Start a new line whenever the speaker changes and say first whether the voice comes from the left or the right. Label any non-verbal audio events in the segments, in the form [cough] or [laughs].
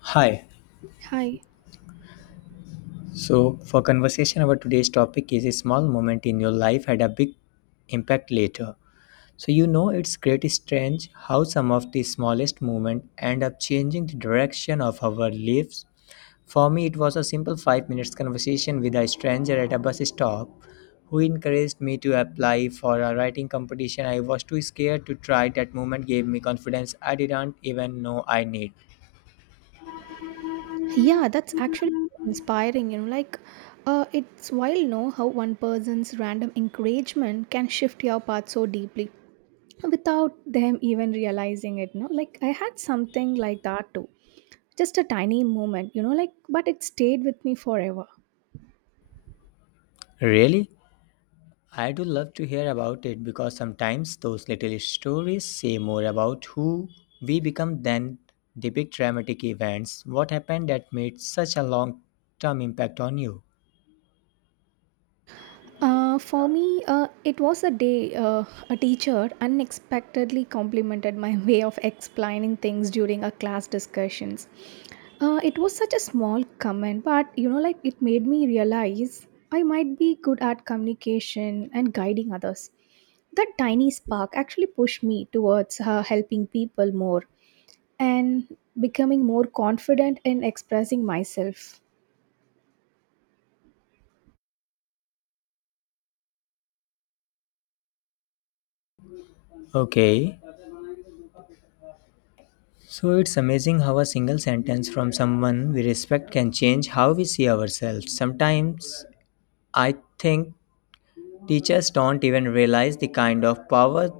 left: Hi.
right: Hi.
left: So, for conversation our today's topic is a small moment in your life had a big impact later. So, you know, it's great strange how some of the smallest moments end up changing the direction of our lives. For me, it was a simple 5-minute minutes conversation with a stranger at a bus stop who encouraged me to apply for a writing competition. I was too scared to try. That moment gave me confidence I didn't even know I need.
right: Yeah, that's actually inspiring. It's wild, know how one person's random encouragement can shift your path so deeply without them even realizing it. No, like I had something like that too. Just a tiny moment, but it stayed with me forever.
left: Really? I do love to hear about it because sometimes those little stories say more about who we become than the big dramatic events. What happened that made such a long term impact on you?
right: For me, it was a day a teacher unexpectedly complimented my [laughs] way of explaining things during a class discussions. It was such a small comment, but it made me realize I might be good at communication and guiding others. That tiny spark actually pushed me towards helping people more and becoming more confident in expressing myself.
left: Okay, so it's amazing how a single sentence from someone we respect can change how we see ourselves. Sometimes I think teachers don't even realize the kind of power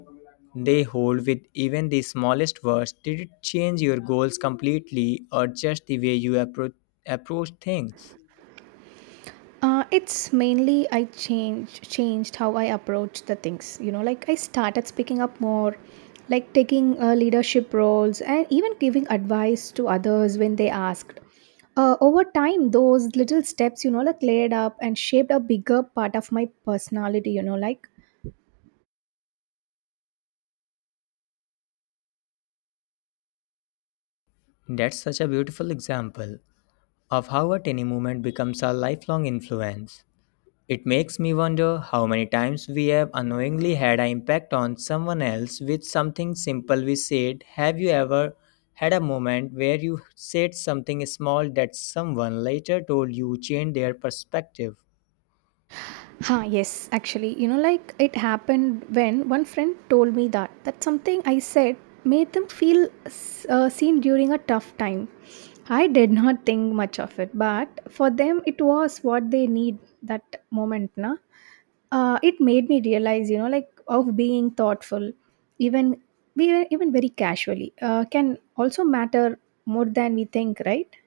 left: they hold with even the smallest words. Did it change your goals completely or just the way you approach things?
right: It's mainly I changed how I approach the things. You know, like I started speaking up more, like taking leadership roles and even giving advice to others when they asked. Over time, those little steps, laid up and shaped a bigger part of my personality.
left: That's such a beautiful example of how a tiny movement becomes a lifelong influence. It makes me wonder how many times we have unknowingly had an impact on someone else with something simple we said. Have you ever had a moment where you said something small that someone later told you changed their perspective?
right: Yes, actually, it happened when one friend told me that something I said made them feel seen during a tough time. I did not think much of it, but for them, it was what they need that moment. Na, it made me realize, of being thoughtful, even we even very casually, can also matter more than we think, right?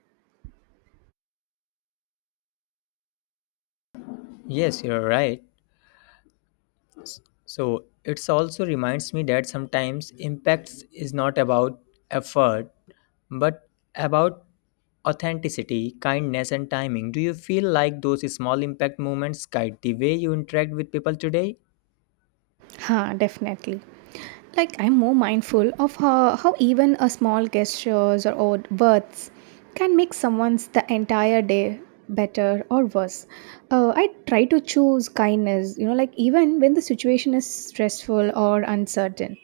left: Yes, you're right. So it's also reminds me that sometimes impacts is not about effort, but about authenticity, kindness, and timing. Do you feel like those small impact moments guide the way you interact with people today?
right: Definitely. Like I'm more mindful of how even a small gestures or odd words can make someone's the entire day better or worse. I try to choose kindness, even when the situation is stressful or uncertain.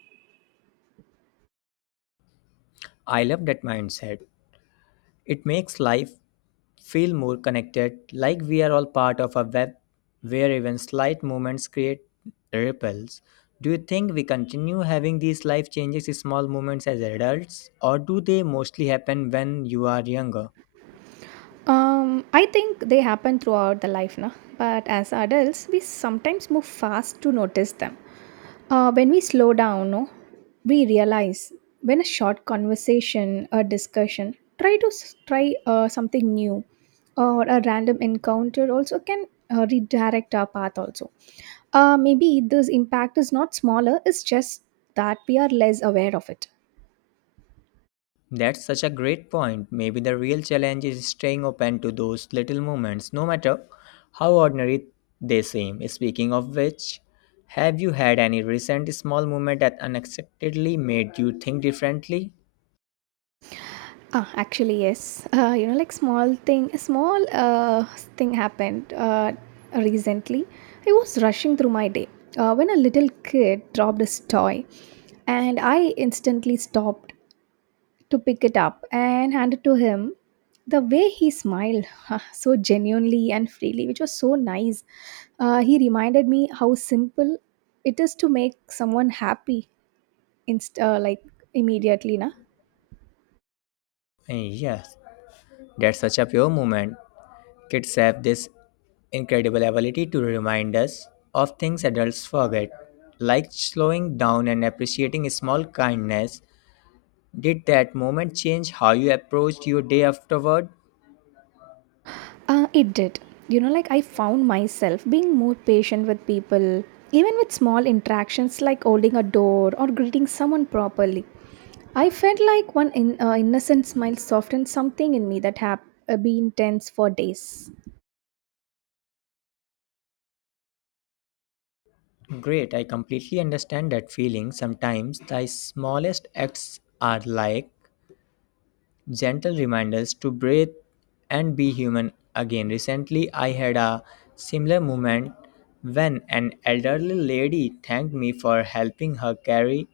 left: I love that mindset. It makes life feel more connected, like we are all part of a web where even slight movements create ripples. Do you think we continue having these life changes, small moments as adults, or do they mostly happen when you are younger?
right: I think they happen throughout the life, na? But as adults, we sometimes move fast to notice them. When we slow down, no, we realize when a short conversation or discussion, try something new or a random encounter also can redirect our path also. Maybe this impact is not smaller, it's just that we are less aware of it.
left: That's such a great point. Maybe the real challenge is staying open to those little moments, no matter how ordinary they seem. Speaking of which, have you had any recent small moment that unexpectedly made you think differently?
right: Actually, yes. You know, like small thing, small thing happened recently. I was rushing through my day when a little kid dropped his toy, and I instantly stopped to pick it up and hand it to him. The way he smiled, [laughs] so genuinely and freely, which was so nice. He reminded me how simple it is to make someone happy, inst- uh, like immediately, na.
left: Eh, yes, that's such a pure moment. Kids have this incredible ability to remind us of things adults forget, like slowing down and appreciating small kindness. Did that moment change how you approached your day afterward?
right: It did. You know, like I found myself being more patient with people, even with small interactions like holding a door or greeting someone properly. I felt like one innocent smile softened something in me that had been tense for days.
left: Great, I completely understand that feeling. Sometimes the smallest acts are like gentle reminders to breathe and be human again. Recently, I had a similar moment when an elderly lady thanked me for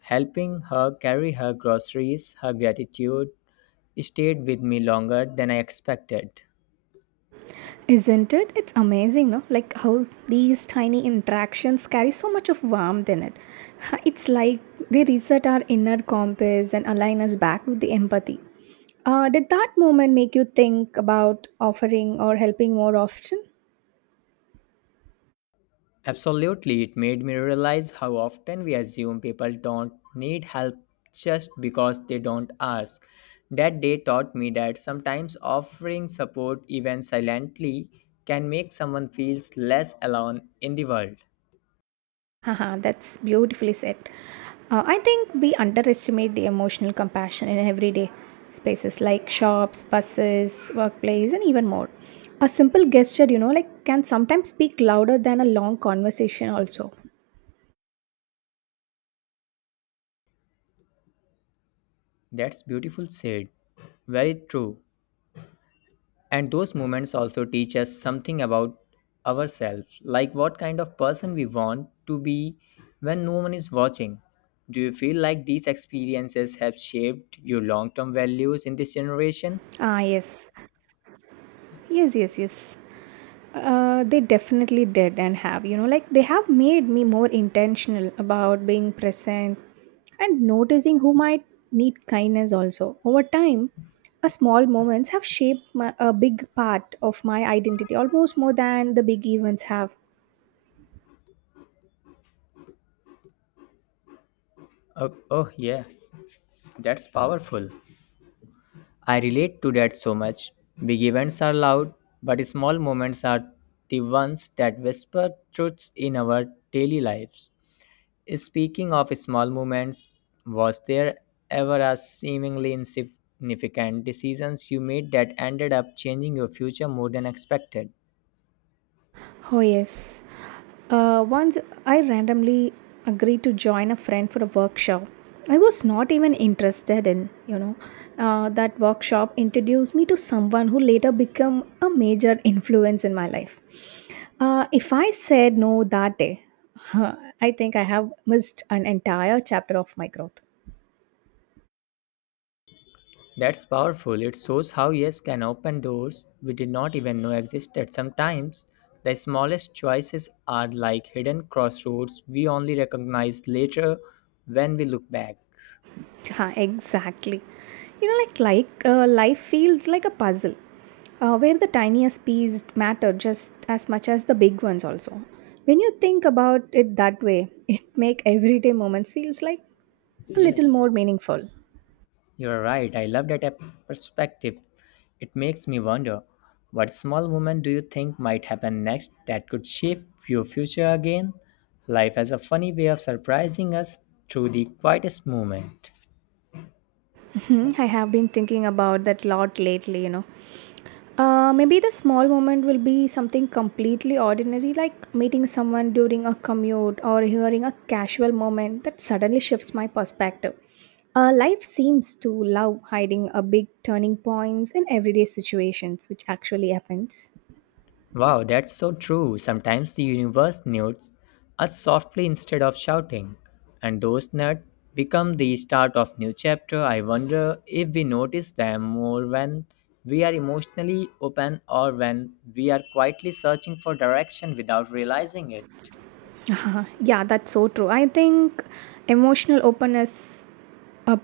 left: helping her carry her groceries. Her gratitude stayed with me longer than I expected.
right: Isn't it? It's amazing, no? Like how these tiny interactions carry so much of warmth in it. [laughs] It's like they reset our inner compass and align us back with the empathy. Did that moment make you think about offering or helping more often?
left: Absolutely, it made me realize how often we assume people don't need help just because they don't ask. That day taught me that sometimes offering support, even silently, can make someone feel less alone in the world.
right: Haha, that's beautifully said. I think we underestimate the emotional compassion in everyday spaces like shops, buses, workplace, and even more. A simple gesture, can sometimes speak louder than a long conversation, also.
left: That's beautiful said. Very true. And those moments also teach us something about ourselves, like what kind of person we want to be when no one is watching. Do you feel like these experiences have shaped your long term values in this generation?
right: Yes. Yes, yes, yes. They definitely did and have, they have made me more intentional about being present and noticing who might need kindness also. Over time, a small moments have shaped my, a big part of my identity almost more than the big events have.
left: Oh, oh, yes, that's powerful. I relate to that so much. Big events are loud, but small moments are the ones that whisper truths in our daily lives. Speaking of small moments, was there ever a seemingly insignificant decisions you made that ended up changing your future more than expected?
right: Oh, yes. Once I randomly agreed to join a friend for a workshop. I was not even interested in, that workshop introduced me to someone who later became a major influence in my life. If I said no that day, [laughs] I think I have missed an entire chapter of my growth.
left: That's powerful. It shows how yes can open doors we did not even know existed. Sometimes the smallest choices are like hidden crossroads we only recognize later when we look back.
right: Exactly. Life feels like a puzzle, where the tiniest pieces matter just as much as the big ones. Also, when you think about it that way, [laughs] it make everyday moments feels like a little
left: Yes.
right: more meaningful.
left: You're right. I love that perspective. It makes me wonder what small movement do you think might happen next that could shape your future again? Life has a funny way of surprising us through the quietest moment.
right: Mhm, I have been thinking about that lot lately. Maybe the small moment will be something completely ordinary, like meeting someone during a commute or hearing a casual moment that suddenly shifts my perspective. Life seems to love hiding a big turning points in everyday situations, which actually happens.
left: Wow, that's so true. Sometimes the universe nudes us softly instead of shouting, and those nuts become the start of new chapter. I wonder if we notice them more when we are emotionally open or when we are quietly searching for direction without realizing it.
right: [laughs] Yeah, that's so true. I think emotional openness up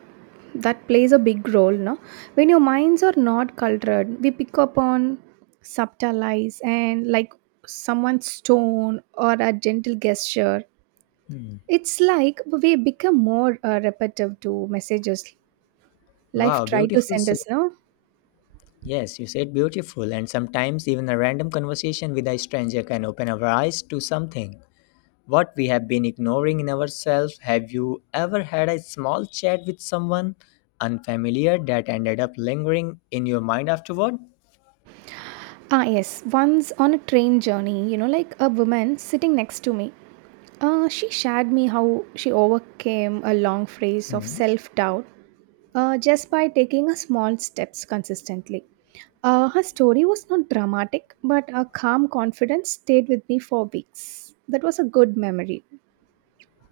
right: that plays a big role no when your minds are not cultured we pick up on subtle lies and like someone's tone or a gentle gesture it's like we become more repetitive to messages life
left: Wow,
right: try to
left: beautiful
right: send
left: say.
right: us no.
left: Yes, you said beautiful, and sometimes even a random conversation with a stranger can open our eyes to something what we have been ignoring in ourselves. Have you ever had a small chat with someone unfamiliar that ended up lingering in your mind afterward?
right: Yes. Once on a train journey, a woman sitting next to me, she shared me how she overcame a long phase of
left: Hmm.
right: self doubt just by taking a small steps consistently. Her story was not dramatic, but her calm confidence stayed with me for weeks. That was a good memory.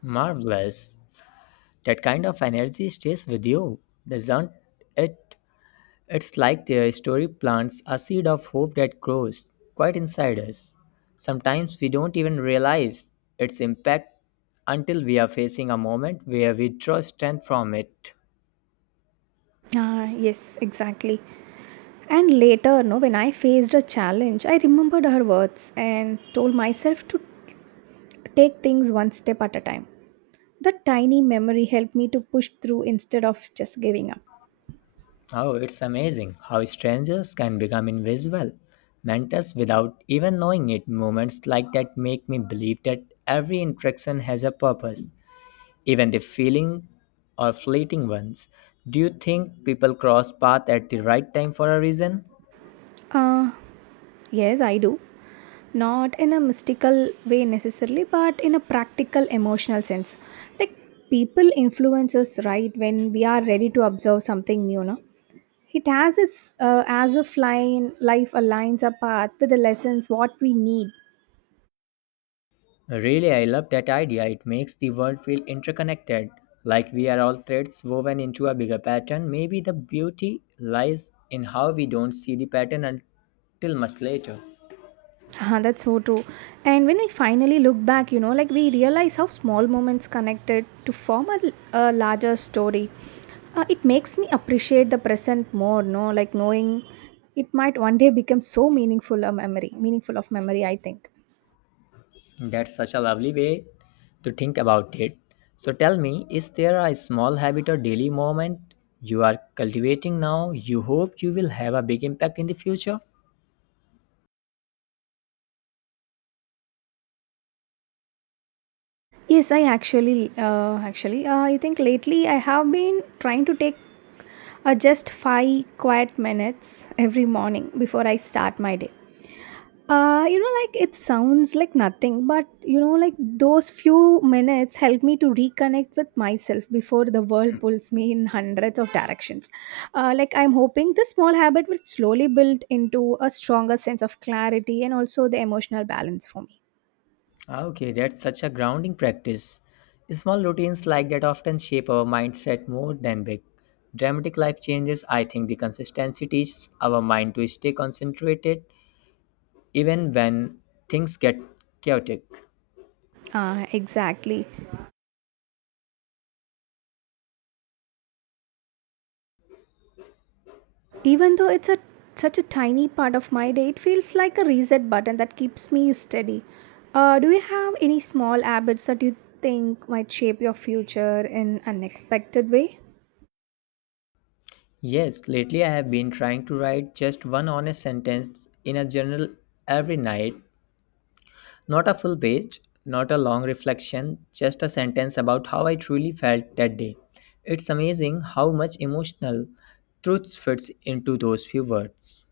left: Marvelous. That kind of energy stays with you, doesn't it? It's like the story plants a seed of hope that grows quite inside us. Sometimes we don't even realize its impact until we are facing a moment where we draw strength from it.
right: Yes, exactly. And later, no, when I faced a challenge, I remembered her words and told myself to take things one step at a time. That tiny memory helped me to push through instead of just giving up.
left: Oh, it's amazing how strangers can become invisible mentors without even knowing it. Moments like that make me believe that every interaction has a purpose, even the feeling or fleeting ones. Do you think people cross paths at the right time for a reason?
right: Uh, yes, I do. Not in a mystical way necessarily, but in a practical emotional sense. Like people influence us right when we are ready to observe something new, no? It has us as if life aligns our path with the lessons what we need.
left: Really, I love that idea. It makes the world feel interconnected, like we are all threads woven into a bigger pattern. Maybe the beauty lies in how we don't see the pattern until much later.
right: That's so true. And when we finally look back, we realize how small moments connected to form a larger story. It makes me appreciate the present more, no? Like knowing it might one day become so meaningful a memory, meaningful of memory, I think.
left: That's such a lovely way to think about it. So tell me, is there a small habit or daily moment you are cultivating now you hope you will have a big impact in the future?
right: Yes, I actually, I think lately I have been trying to take just five quiet minutes every morning before I start my day. You know, like it sounds like nothing, but those few minutes help me to reconnect with myself before the world pulls me in hundreds of directions. Like I'm hoping this small habit will slowly build into a stronger sense of clarity and also the emotional balance for me.
left: Ah, okay, that's such a grounding practice. Small routines like that often shape our mindset more than big. Dramatic life changes, I think the consistency teaches our mind to stay concentrated even when things get chaotic.
right: Exactly. Even though it's such a tiny part of my day, it feels like a reset button that keeps me steady. Do you have any small habits that you think might shape your future in unexpected way?
left: Yes, lately I have been trying to write just one honest sentence in a journal every night. Not a full page, not a long reflection, just a sentence about how I truly felt that day. It's amazing how much emotional truth fits into those few words.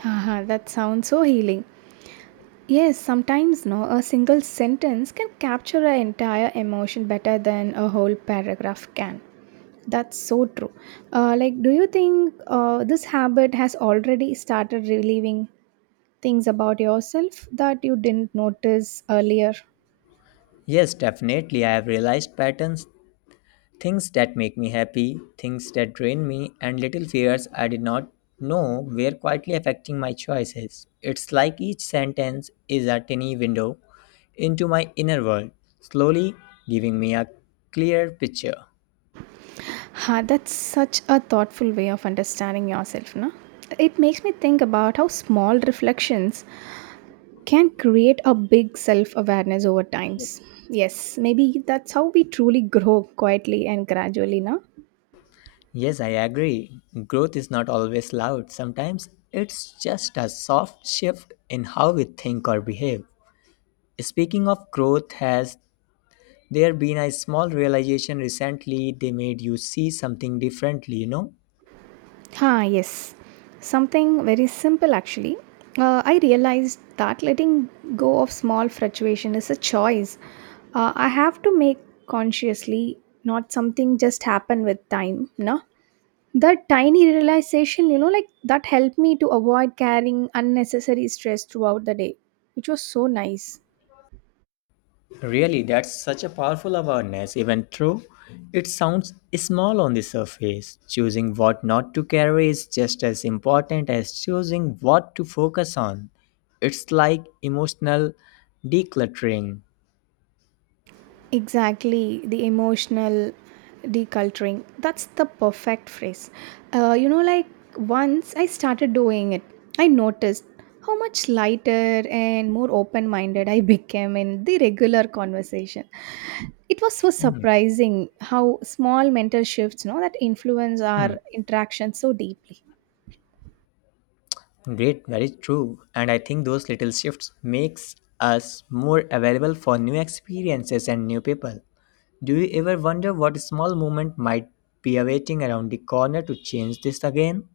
right: Haha, that sounds so healing. Yes, sometimes no, a single sentence can capture an entire emotion better than a whole paragraph can. That's so true. Do you think this habit has already started relieving things about yourself that you didn't notice earlier.
left: Yes, definitely, I have realized patterns. Things that make me happy, things that drain me, and little fears I did not know were quietly affecting my choices. It's like each sentence is a tiny window into my inner world, slowly giving me a clear picture.
right: Ha, that's such a thoughtful way of understanding yourself, no? It makes me think about how small reflections can create a big self awareness over times. Yes, maybe that's how we truly grow quietly and gradually, no?
left: Yes, I agree. Growth is not always loud. Sometimes it's just a soft shift in how we think or behave. Speaking of growth, has there been a small realization recently they made you see something differently, you know?
right: Yes. Something very simple actually. I realized that letting go of small fluctuation is a choice. I have to make consciously, not something just happen with time. No, that tiny realization, that helped me to avoid carrying unnecessary stress throughout the day, which was so nice.
left: Really, that's such a powerful awareness, even though it sounds small on the surface. Choosing what not to carry is just as important as choosing what to focus on. It's like emotional decluttering.
right: Exactly, the emotional deculturing. That's the perfect phrase. You know, like once I started doing it, I noticed how much lighter and more open minded I [laughs] became in the regular conversation. It was so surprising how small mental shifts, that influence our interaction so deeply.
left: Great, very true. And I think those little shifts makes us more available for new experiences and new people. Do you ever wonder what small moment might be awaiting around the corner to change this again?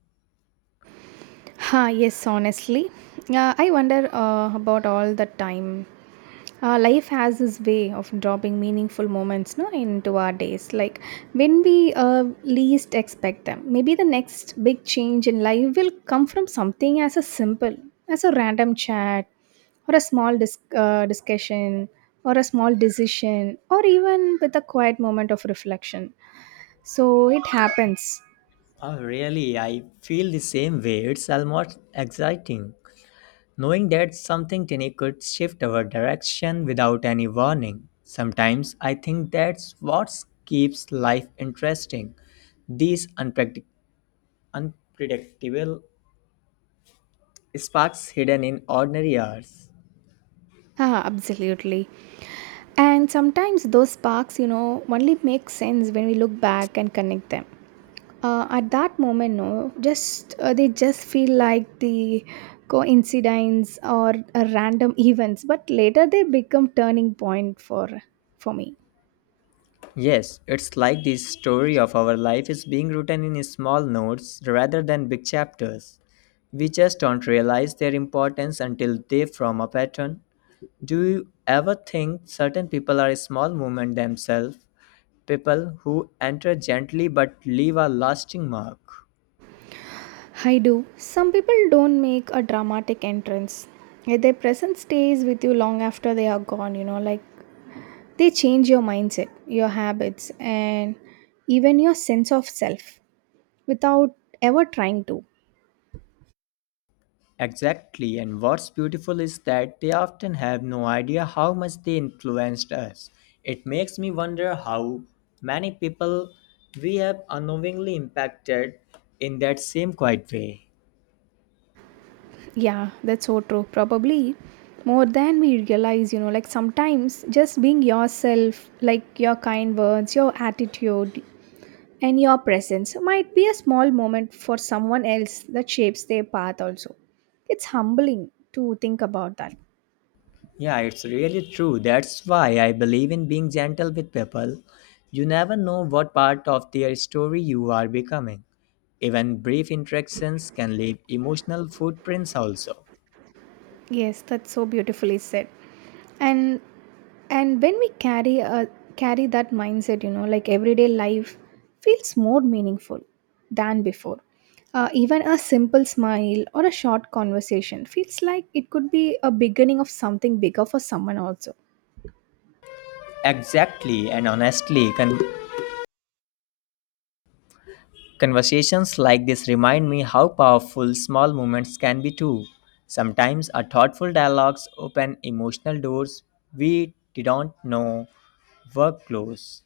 right: Yes, honestly. I wonder about all the time. Life has this way of dropping meaningful moments no, into our days, like when we least expect them. Maybe the next big change in life will come from something as a random chat, or a small discussion, or a small decision, or even with a quiet moment of reflection. So it happens.
left: Oh, really? I feel the same way. It's almost exciting knowing that something tiny could shift our direction without any warning. Sometimes I think that's what keeps life interesting. These unpredictable sparks hidden in ordinary hours.
right: Absolutely. And sometimes those sparks, only make sense when we look back and connect them. At that moment, no, just they just feel like the coincidence or random [laughs] events, but later they become turning point for me.
left: Yes, it's like the story of our life is being written in small notes rather than big chapters. We just don't realize their importance until they form a pattern. Do you ever think certain people are a small movement themselves? People who enter gently but leave a lasting mark?
right: I do. Some people don't make a dramatic entrance. Yet their presence stays with you long after they are gone, they change your mindset, your habits, and even your sense of self without ever trying to.
left: Exactly, and what's beautiful is that they often have no idea how much they influenced us. It makes me wonder how many people we have unknowingly impacted in that same quiet way.
right: Yeah, that's so true. Probably more than we realize, sometimes just being yourself, like your kind words, your attitude, and your presence might be a small moment for someone else that shapes their path also. It's humbling to think about that.
left: Yeah, it's really true. That's why I believe in being gentle with people. You never know what part of their story you are becoming. Even brief interactions can leave emotional footprints also.
right: Yes, that's so beautifully said. And and when we carry that mindset, everyday life feels more meaningful than before. Even a simple smile or a short conversation feels like it could be a beginning of something bigger for someone also.
left: Exactly, and honestly, conversations like this remind me how powerful small moments can be too. Sometimes our thoughtful dialogues open emotional doors we didn't know were closed.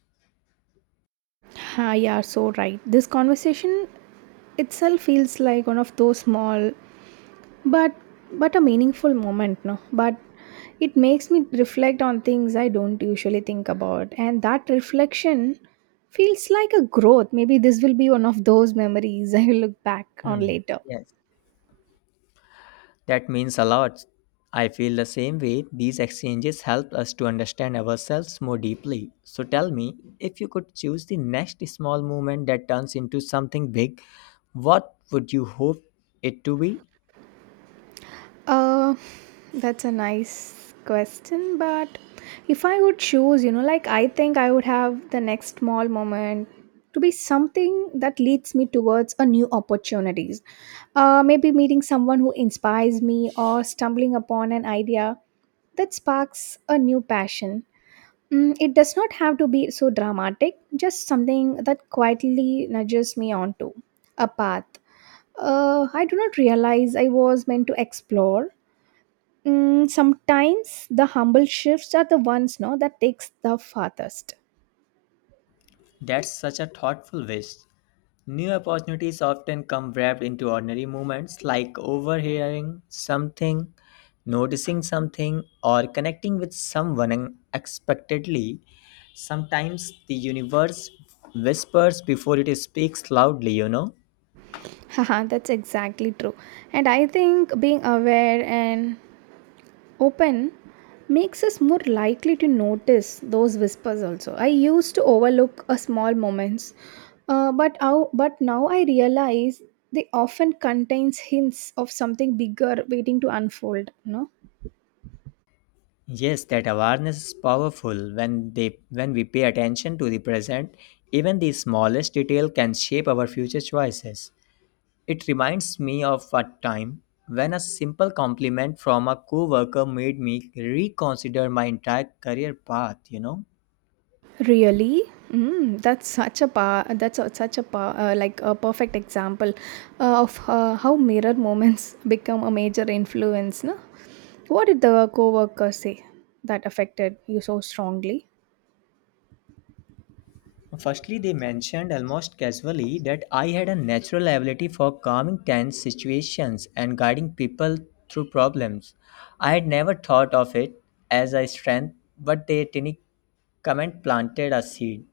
right: Yeah, so right. This conversation itself feels like one of those small but but a meaningful moment no but it makes me reflect on things I don't usually think about and that reflection feels like a growth. Maybe this will be one of those memories [laughs] I will look back on
left: Hmm.
right: later.
left: Yes. That means a lot. I feel the same way. These exchanges help us to understand ourselves more deeply. So tell me, if you could choose the next small movement that turns into something big, what would you hope it to be?
right: Uh, that's a nice question, but if I would choose, I think I would have the next small moment to be something that leads me towards a new opportunities. Maybe meeting someone who inspires me or stumbling upon an idea that sparks a new passion. Mm, it does not have to be so dramatic, just something that quietly nudges me onto a path. I do not realize I was meant to explore. Mm, sometimes the humble shifts are the ones no that takes the farthest.
left: That's such a thoughtful wish. New opportunities often come wrapped into ordinary moments like overhearing something, noticing something, or connecting with someone unexpectedly. Sometimes the universe whispers before it speaks loudly, you know.
right: [laughs] Haha, that's exactly true. And I think being aware and open makes us more likely to notice those whispers also. I used to overlook a small moments, but now I realize they often contains hints of something bigger waiting to unfold. No.
left: Yes, that awareness is powerful when they when we pay attention to the present, even the smallest detail can shape our future choices. It reminds me of a time when a simple compliment from a coworker made me reconsider my entire career path, you know.
right: Really? Mm, that's such a pa- that's a, such a perfect example of how mirror moments [laughs] become a major influence. No? What did the coworker say that affected you so strongly?
left: Firstly, they mentioned almost casually that I had a natural ability for calming tense situations and guiding people through problems. I had never thought of it as a strength, but their tiny comment planted a seed.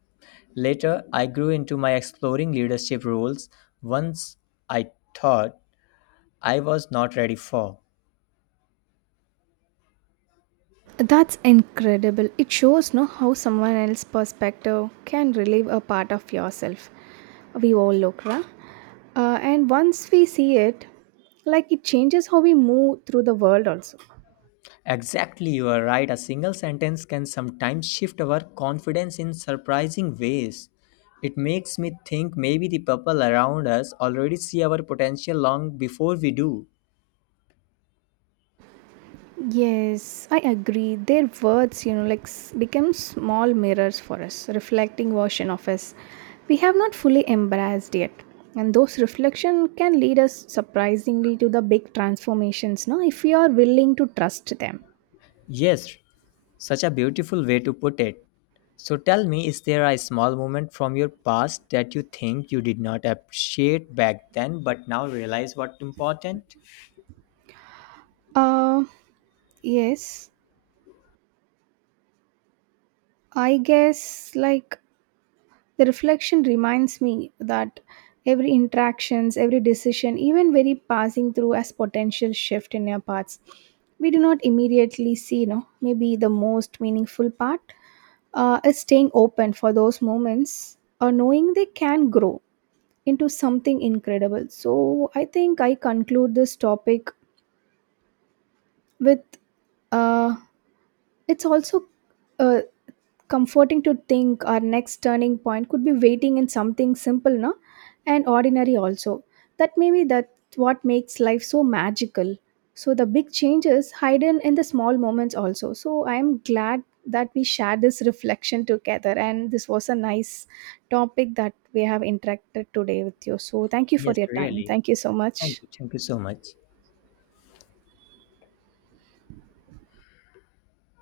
left: Later, I grew into my exploring leadership roles once I thought I was not ready for.
right: That's incredible. It shows no how someone else's perspective can relieve a part of yourself. We all look, right? And once we see it, like it changes how we move through the world also.
left: Exactly, you are right. A single sentence can sometimes shift our confidence in surprising ways. It makes me think maybe the people around us already see our potential long before we do.
right: Yes, I agree. Their words, become small mirrors for us, reflecting version of us we have not fully embraced yet. And those reflection can lead us surprisingly to the big transformations, no? If we are willing to trust them.
left: Yes, such a beautiful way to put it. So tell me, is there a small moment from your past that you think you did not appreciate back then but now realize what important?
right: Uh, yes, I guess like the reflection reminds me that every interactions, every decision, even very passing through as potential shift in our paths. We do not immediately see, maybe the most meaningful part is staying open for those moments or knowing they can grow into something incredible. So I think I conclude this topic with uh, it's also uh, comforting to think our next turning point could be waiting in something simple, no? And ordinary also. That maybe that what makes life so magical. So the big changes hidden in the small moments also. So I am glad that we shared this reflection together and this was a nice topic that we have interacted today with you. So thank you for
left: Yes,
right: your time.
left: really.
right: Thank you so much.
left: Thank you. Thank you so much.